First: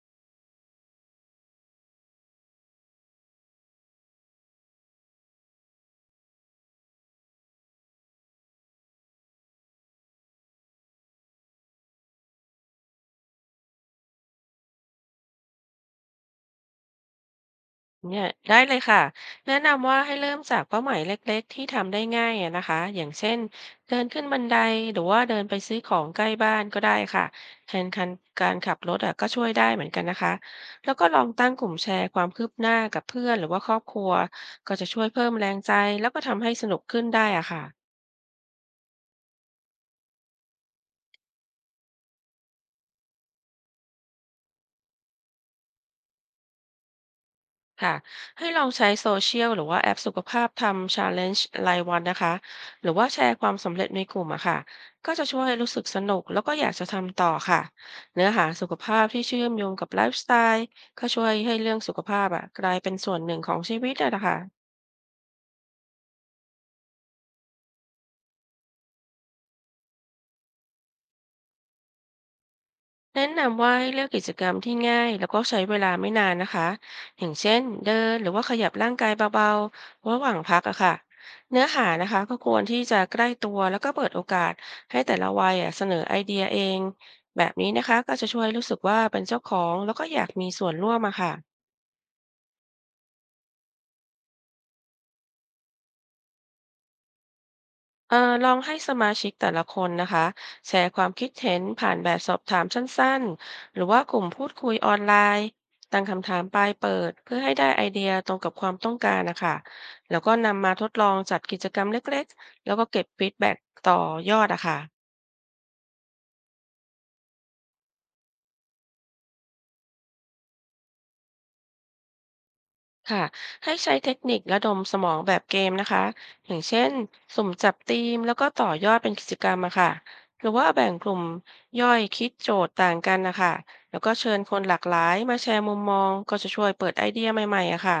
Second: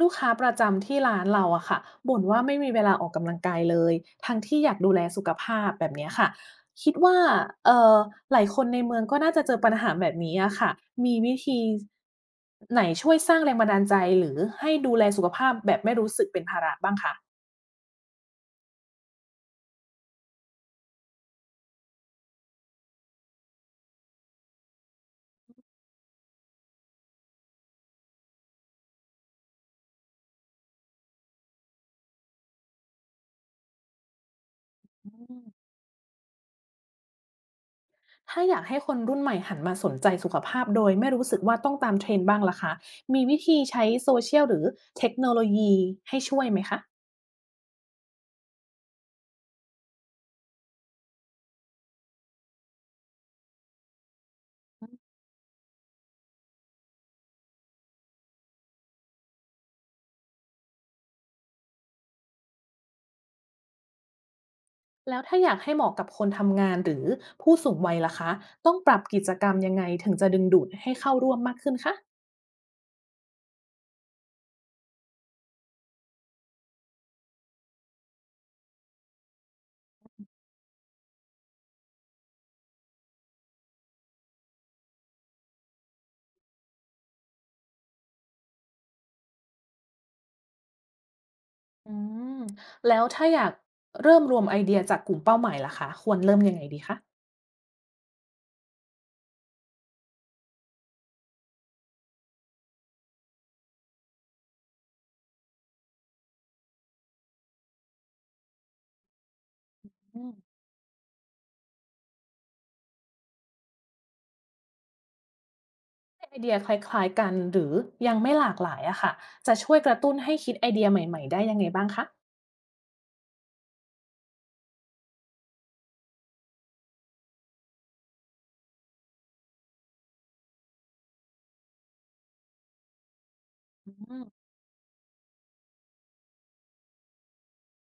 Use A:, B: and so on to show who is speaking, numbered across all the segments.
A: ลูกค้าประจำที่ร้านเราอะค่ะบ่นว่าไม่มีเวลาออกกำลังกายเลยทั้งที่อยากดูแลสุขภาพแบบเนี้ยค่ะคิดว่าเอ่อหลายคนในเมืองก็น่าจะเจอปัญหาแบบนี้อะค่ะมีวิธีไหนช่วยสร้างแรงบันดาลใจหรือให้ดูแลสุขภาพแบบไม่รู้สึกเป็นภาระบ้างคะ
B: เนี่ยได้เลยค่ะแนะนำว่าให้เริ่มจากเป้าหมายเล็กๆที่ทำได้ง่ายอะนะคะอย่างเช่นเดินขึ้นบันไดหรือว่าเดินไปซื้อของใกล้บ้านก็ได้ค่ะแทนคันการขับรถอะก็ช่วยได้เหมือนกันนะคะแล้วก็ลองตั้งกลุ่มแชร์ความคืบหน้ากับเพื่อนหรือว่าครอบครัวก็จะช่วย
A: อื
B: เพิ่ม
A: ม
B: แรงใจแล้วก็ทำให้สนุกขึ้นได้อะค่ะ
A: ถ้าอยากให้คนรุ่นใหม่หันมาสนใจสุขภาพโดยไม่รู้สึกว่าต้องตาม trend บ้างล่ะคะมีวิธีใช้โซเชียลหรือเทคโนโลยีให้ช่วยไหมคะ
B: ค่ะให้ลองใช้โซเชียลหรือว่าแอปสุขภาพทำ Challenge รายวันนะคะหรือว่าแชร์ความสำเร็จในกลุ่มอะค่ะก็จะช่วยให้รู้สึกสนุกแล้วก็อยากจะทำต่อค่ะเนื้อหาสุขภาพที่เชื่อมโยงกับไลฟ์สไตล์ก็ช่วยให้เรื่องสุขภาพอะกลายเป็นส่วนหนึ่งของชีวิตอะนะคะ
A: แล้วถ้าอยากให้เหมาะกับคนทำงานหรือผู้สูงวัยล่ะคะต้องปรับกิจกรรมยังไงถึงจะดึงดูดให้เข้าร่วมมากขึ้นคะ
B: แนะนำว่าให้เลือกกิจกรรมที่ง่ายแล้วก็ใช้เวลาไม่นานนะคะอย่างเช่นเดินหรือว่าขยับร่างกายเบาๆระหว่างพักอะค่ะเนื้อหานะคะก็ควรที่จะใกล้ตัวแล้วก็เปิดโอกาสให้แต่ละวัยอะเสนอไอเดียเองแบบนี้นะคะก็จะช่วยรู้สึกว่าเป็นเจ้าของแล้วก็อยากมีส่วนร่วมอะค่ะ
A: อืมแล้วถ้าอยากเริ่มรวมไอเดียจากกลุ่มเป้าหมายล่ะคะควรเริ่มยังไงดีคะ
B: เอ่อลองให้สมาชิกแต่ละคนนะคะแชร์ความคิดเห็นผ่านแบบสอบถามสั้นๆ หรือว่ากลุ่มพูดคุยออนไลน์ตั้งคำถามปลายเปิดเพื่อให้ได้ไอเดียตรงกับความต้องการนะคะแล้ว
A: อื
B: ก็
A: ม
B: นำมาทดลองจัดกิจกรรมเล็กๆ แล้วก็เก็บฟีดแบ็กต่อยอดอะค่ะ
A: ไอเดียคล้ายๆกันหรือยังไม่หลากหลายอะค่ะจะช่วยกระตุ้นให้คิดไอเดียใหม่ๆได้ยังไงบ้างคะ
B: ค่ะให้ใช้เทคนิคระดมสมองแบบเกมนะคะอย่างเช่นสุ่มจับธีมแล้วก็ต่อยอดเป็นกิจกรรมอะค่ะหรือว่าแบ่งกลุ่มย่อยคิดโจทย์ต่างกันนะคะ
A: อื
B: แล้วก็
A: ม
B: เชิญคนหลากหลายมาแชร์มุมมองก็จะช่วยเปิดไอเดียใหม่ๆอะค่ะ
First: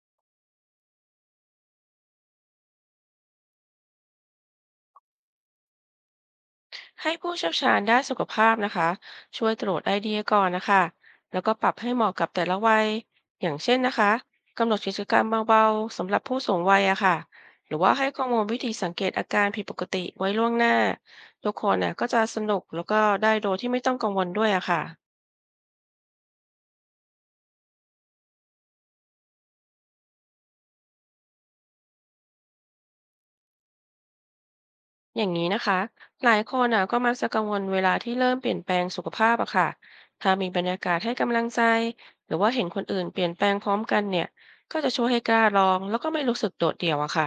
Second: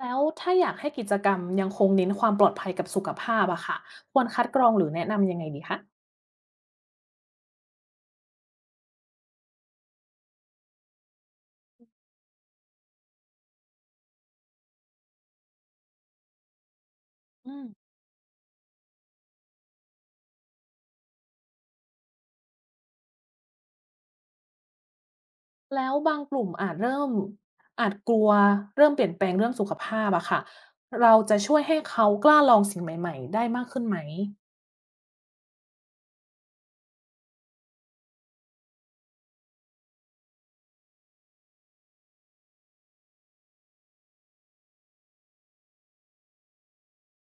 A: แล้วถ้าอยากให้กิจกรรมยังคงเน้นความปลอดภัยกับสุขภาพอะค่ะควรคัดกรองหรือแนะนำยังไงดีค
B: ให้ผู้เชี่ยวชาญด้านสุขภาพนะคะช่วยตรวจไอเดียก่อนนะคะแล้วก็ปรับให้เหมาะกับแต่ละวัยอย่างเช่นนะคะกำหนดกิจกรรมเบาๆสำหรับผู้สูงวัยอะค่ะ
A: ะ
B: หรือว่าให้ข้อมูลวิธีสังเกตอาการผิดปกติไว้ล่วงหน้าทุกคนน่ะก็จะสนุกแล้วก็ได้โดยที่ไม่ต้องกังวลด้วยอะค่ะ
A: แล้วบางกลุ่มอาจเริ่มอาจกลัวเริ่มเปลี่ยนแปลงเรื่องสุขภาพอะค่ะเราจะช่วยให้เขากล้าลองสิ่งใหม่ๆได้มากขึ้นไหม
B: อย่างนี้นะคะหลายคนอ่ะก็มักจะกังวลเวลาที่เริ่มเปลี่ยนแปลงสุขภาพอะค่ะถ้ามีบรรยากาศให้กำลังใจหรือว่าเห็นคนอื่นเปลี่ยนแปลงพร้อมกันเนี่ยก็จะช่วยให้กล้าลองแล้วก็ไม่รู้สึกโดดเดี่ยวอะค่ะ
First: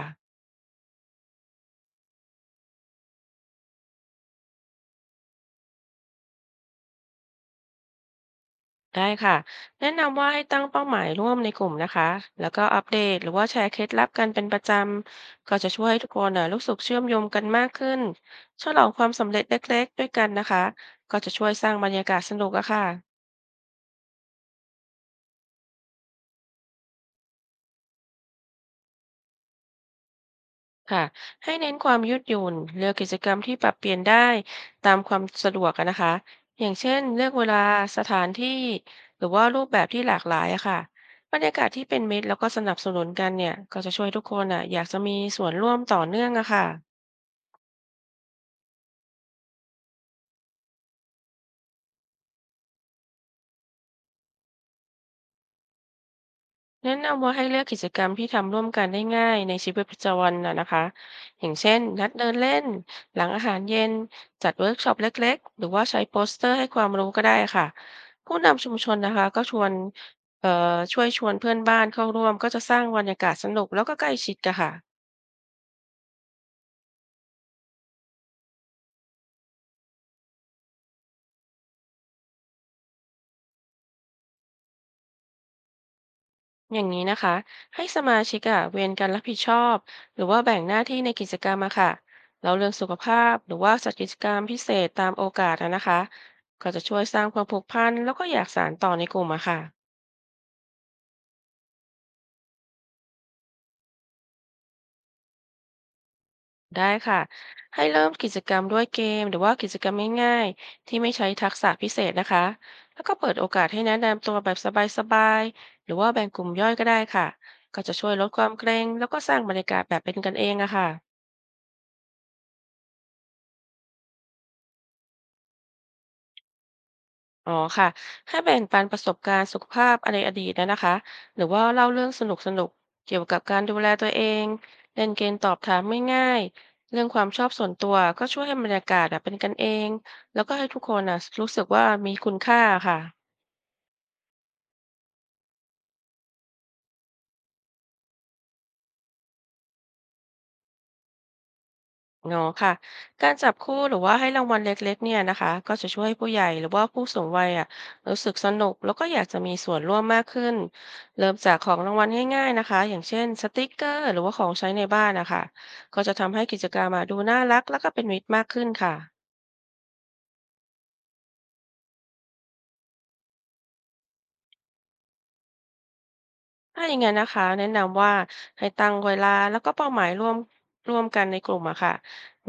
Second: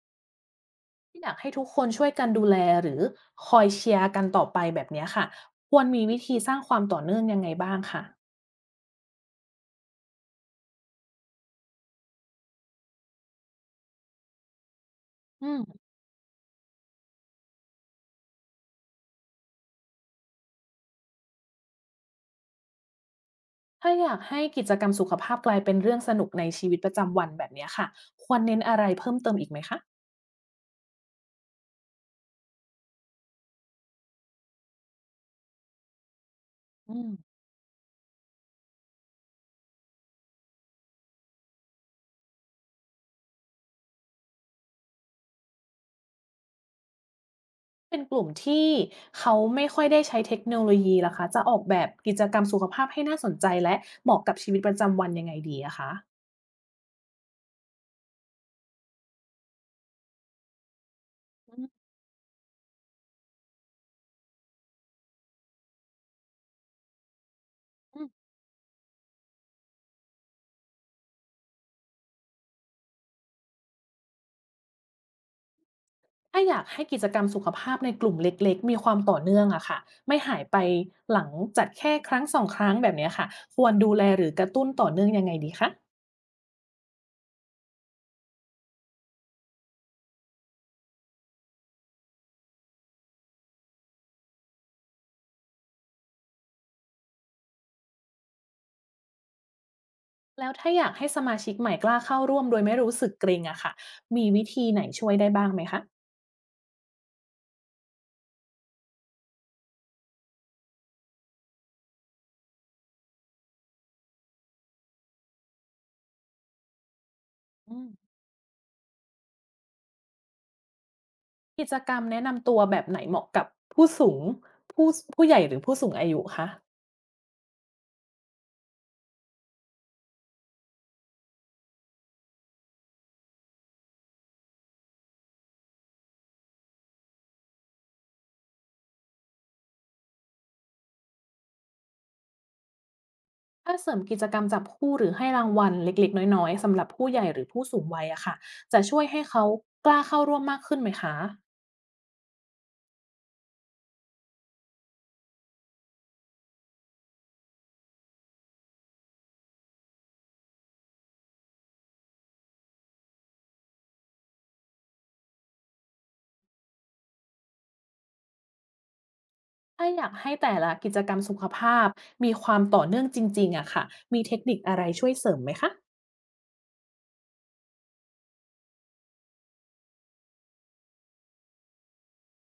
A: อยากให้ทุกคนช่วยกันดูแลหรือคอยเชียร์กันต่อไปแบบเนี้ยค่ะควรมีวิธีสร้างความต่อเนื่องยังไงบ้างคะ
B: ได้ค่ะแนะนำว่าให้ตั้งเป้าหมายร่วมในกลุ่มนะคะแล้วก็อัปเดตหรือว่าแชร์เคล็ดลับกันเป็นประจ
A: อื
B: ำก็จะช่ว
A: ม
B: ยให้ทุกคนน่ะรู้สึกเชื่อมโยงกันมากขึ้นฉลองความสำเร็จเล็กๆด้วยกันนะคะก็จะช่วยสร้างบรรยากาศสนุกอะค่ะ
A: ถ้าอยากให้กิจกรรมสุขภาพกลายเป็นเรื่องสนุกในชีวิตประจำวันแบบเนี้ยค่ะควรเน้นอะไรเพิ่มเติมอีกไหมคะ
B: ค่ะให้เน้นความยืดหยุ่นเลือกกิจกรรมที่ปรับเปลี่ยนได้ตามความสะดวกอะนะคะอย่างเช่
A: อื
B: น
A: ม
B: เลือกเวลาสถานที่หรือว่ารูปแบบที่หลากหลายอะค่ะบรรยากาศที่เป็นมิตรแล้วก็สนับสนุนกันเนี่ยก็จะช่วยทุกคนอะอยากจะมีส่วนร่วมต่อเนื่องอะค่ะ
A: เป็นกลุ่มที่เขาไม่ค่อยได้ใช้เทคโนโลยีล่ะคะจะออกแบบกิจกรรมสุขภาพให้น่าสนใจและเหมาะกับชีวิตประจำวันยังไงดีอะคะ
B: แนะนำว่าให้เลือกกิจกรรมที่ทำร่วมกันได้ง่ายในชีวิตประจำวันนะนะคะอย่า
A: อื
B: งเช่
A: ม
B: นนัดเดินเล่นหลังอาหารเย็นจัดเวิร์กช็อปเล็กๆหรือว่าใช้โปสเตอร์ให้ความรู้ก็ได้ค่ะผู้นำชุมชนนะคะก็ชวนเอ่อช่วยชวนเพื่อนบ้านเข้าร่วมก็จะสร้างบรรยากาศสนุกแล้วก็ใกล้ชิดกันค่ะ
A: ถ้าอยากให้กิจกรรมสุขภาพในกลุ่มเล็กๆมีความต่อเนื่องอะค่ะไม่หายไปหลังจัดแค่ครั้งสองครั้งแบบเนี้ยค่ะควรดูแลหรือกระตุ้นต่อเนื่องยังไงดีคะ
B: อย่างนี้นะคะให้สมาชิกอะเวียนกันรับผิดชอบหรือว่าแบ่งหน้าที่ในกิจกรรมอะค่ะแล้วเรื่องสุขภาพหรือว่าจัดกิจกรรมพิเศษตามโอกาสอะนะคะก็จะช่วยสร้างความผูกพันแล้วก็อยากสานต่อในกลุ่มอะค่ะ
A: แล้วถ้าอยากให้สมาชิกใหม่กล้าเข้าร่วมโดยไม่รู้สึกเกรงอะค่ะมีวิธีไหนช่วยได้บ้างไหมคะ
B: ได้ค่ะให้เริ่มกิจกรรมด้วยเกมหรือว่ากิจกรรมง่ายๆที่ไม่ใช้ทักษะพิเศษนะคะแล้วก็เปิดโอกาสให้แนะนำตัวแบบสบายๆหรือว่าแบ่งกลุ่มย่อยก็ได้ค่ะ
A: อื
B: ก็
A: ม
B: จะช่วยลดความเกรงแล้วก็สร้างบรรยากาศแบบเป็นกันเองอะค่ะ
A: กิจกรรมแนะนำตัวแบบไหนเหมาะกับผู้สูงผู้ผู้ใหญ่หรือผู้สูงอายุคะ
B: อ๋อค่ะให้แบ่งปันประสบการณ์สุขภาพในอดีตนะนะคะหรือว่าเล่าเรื่องสนุกสนุกเกี่ยวกับการดูแลตัวเองเล่นเกมตอบถามง่ายๆเรื่องความชอบส่วนตัวก็ช่วยให้บรรยากาศอะเป็นกันเองแล้วก็ให้ทุกคนอะรู้สึกว่ามีคุณค่าค่ะ
A: ถ้าเสริมกิจกรรมจับคู่หรือให้รางวัลเล็กๆน้อยๆสำหรับผู้ใหญ่หรือผู้สูงวัยอะค่ะจะช่วยให้เขากล้าเข้าร่วมมากขึ้นไหมคะ
B: เนาะค่ะการจับคู่หรือว่าให้รางวัลเล็กๆเนี่ยนะคะก็จะช่วยให้ผู้ใหญ่หรือว่าผู้สูงวัยอ่ะรู้สึกสนุกแล้วก็อยากจะมีส่วนร่วมมากขึ้นเริ่มจากของรางวัลง่ายๆนะคะอย่างเช่นสติกเกอร์หรือว่าของใช้ในบ้านนะคะก็จะทำให้กิจกรรมอะดูน่ารักแล้วก็เป็นมิตรมากขึ้นค่ะ
A: ถ้าอยากให้แต่ละกิจกรรมสุขภาพมีความต่อเนื่องจริงๆอะค่ะมีเทคนิคอะไรช่วยเสริมไหมคะ
B: ถ้าอย่างงั้นนะคะแนะนำว่าให้ตั้งเวลาแล้วก็เป้าหมายร่วมกันในกลุ่มอะค่ะ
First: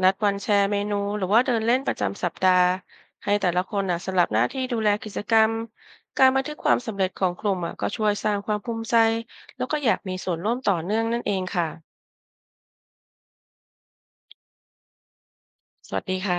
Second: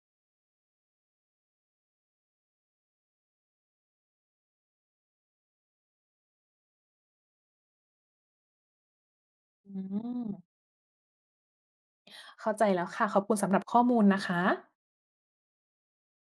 B: นัดวันแชร์เมนูหรือว่าเดินเล่นประจำสัปดาห์ให้แต่ละคนน่ะสลับหน้าที่ดูแลกิจกรรมการบันทึกความสำเร็จของกลุ่มอะก็ช่วยสร้างความภูมิใจแล้วก็
A: อื
B: อยากมี
A: ม
B: ส่วนร่วมต่อเนื่องนั่นเองค่ะ
A: เข้าใจแล้วค่ะขอบคุณสำหรับข้อมูลนะคะ
B: สวัสดีค่ะ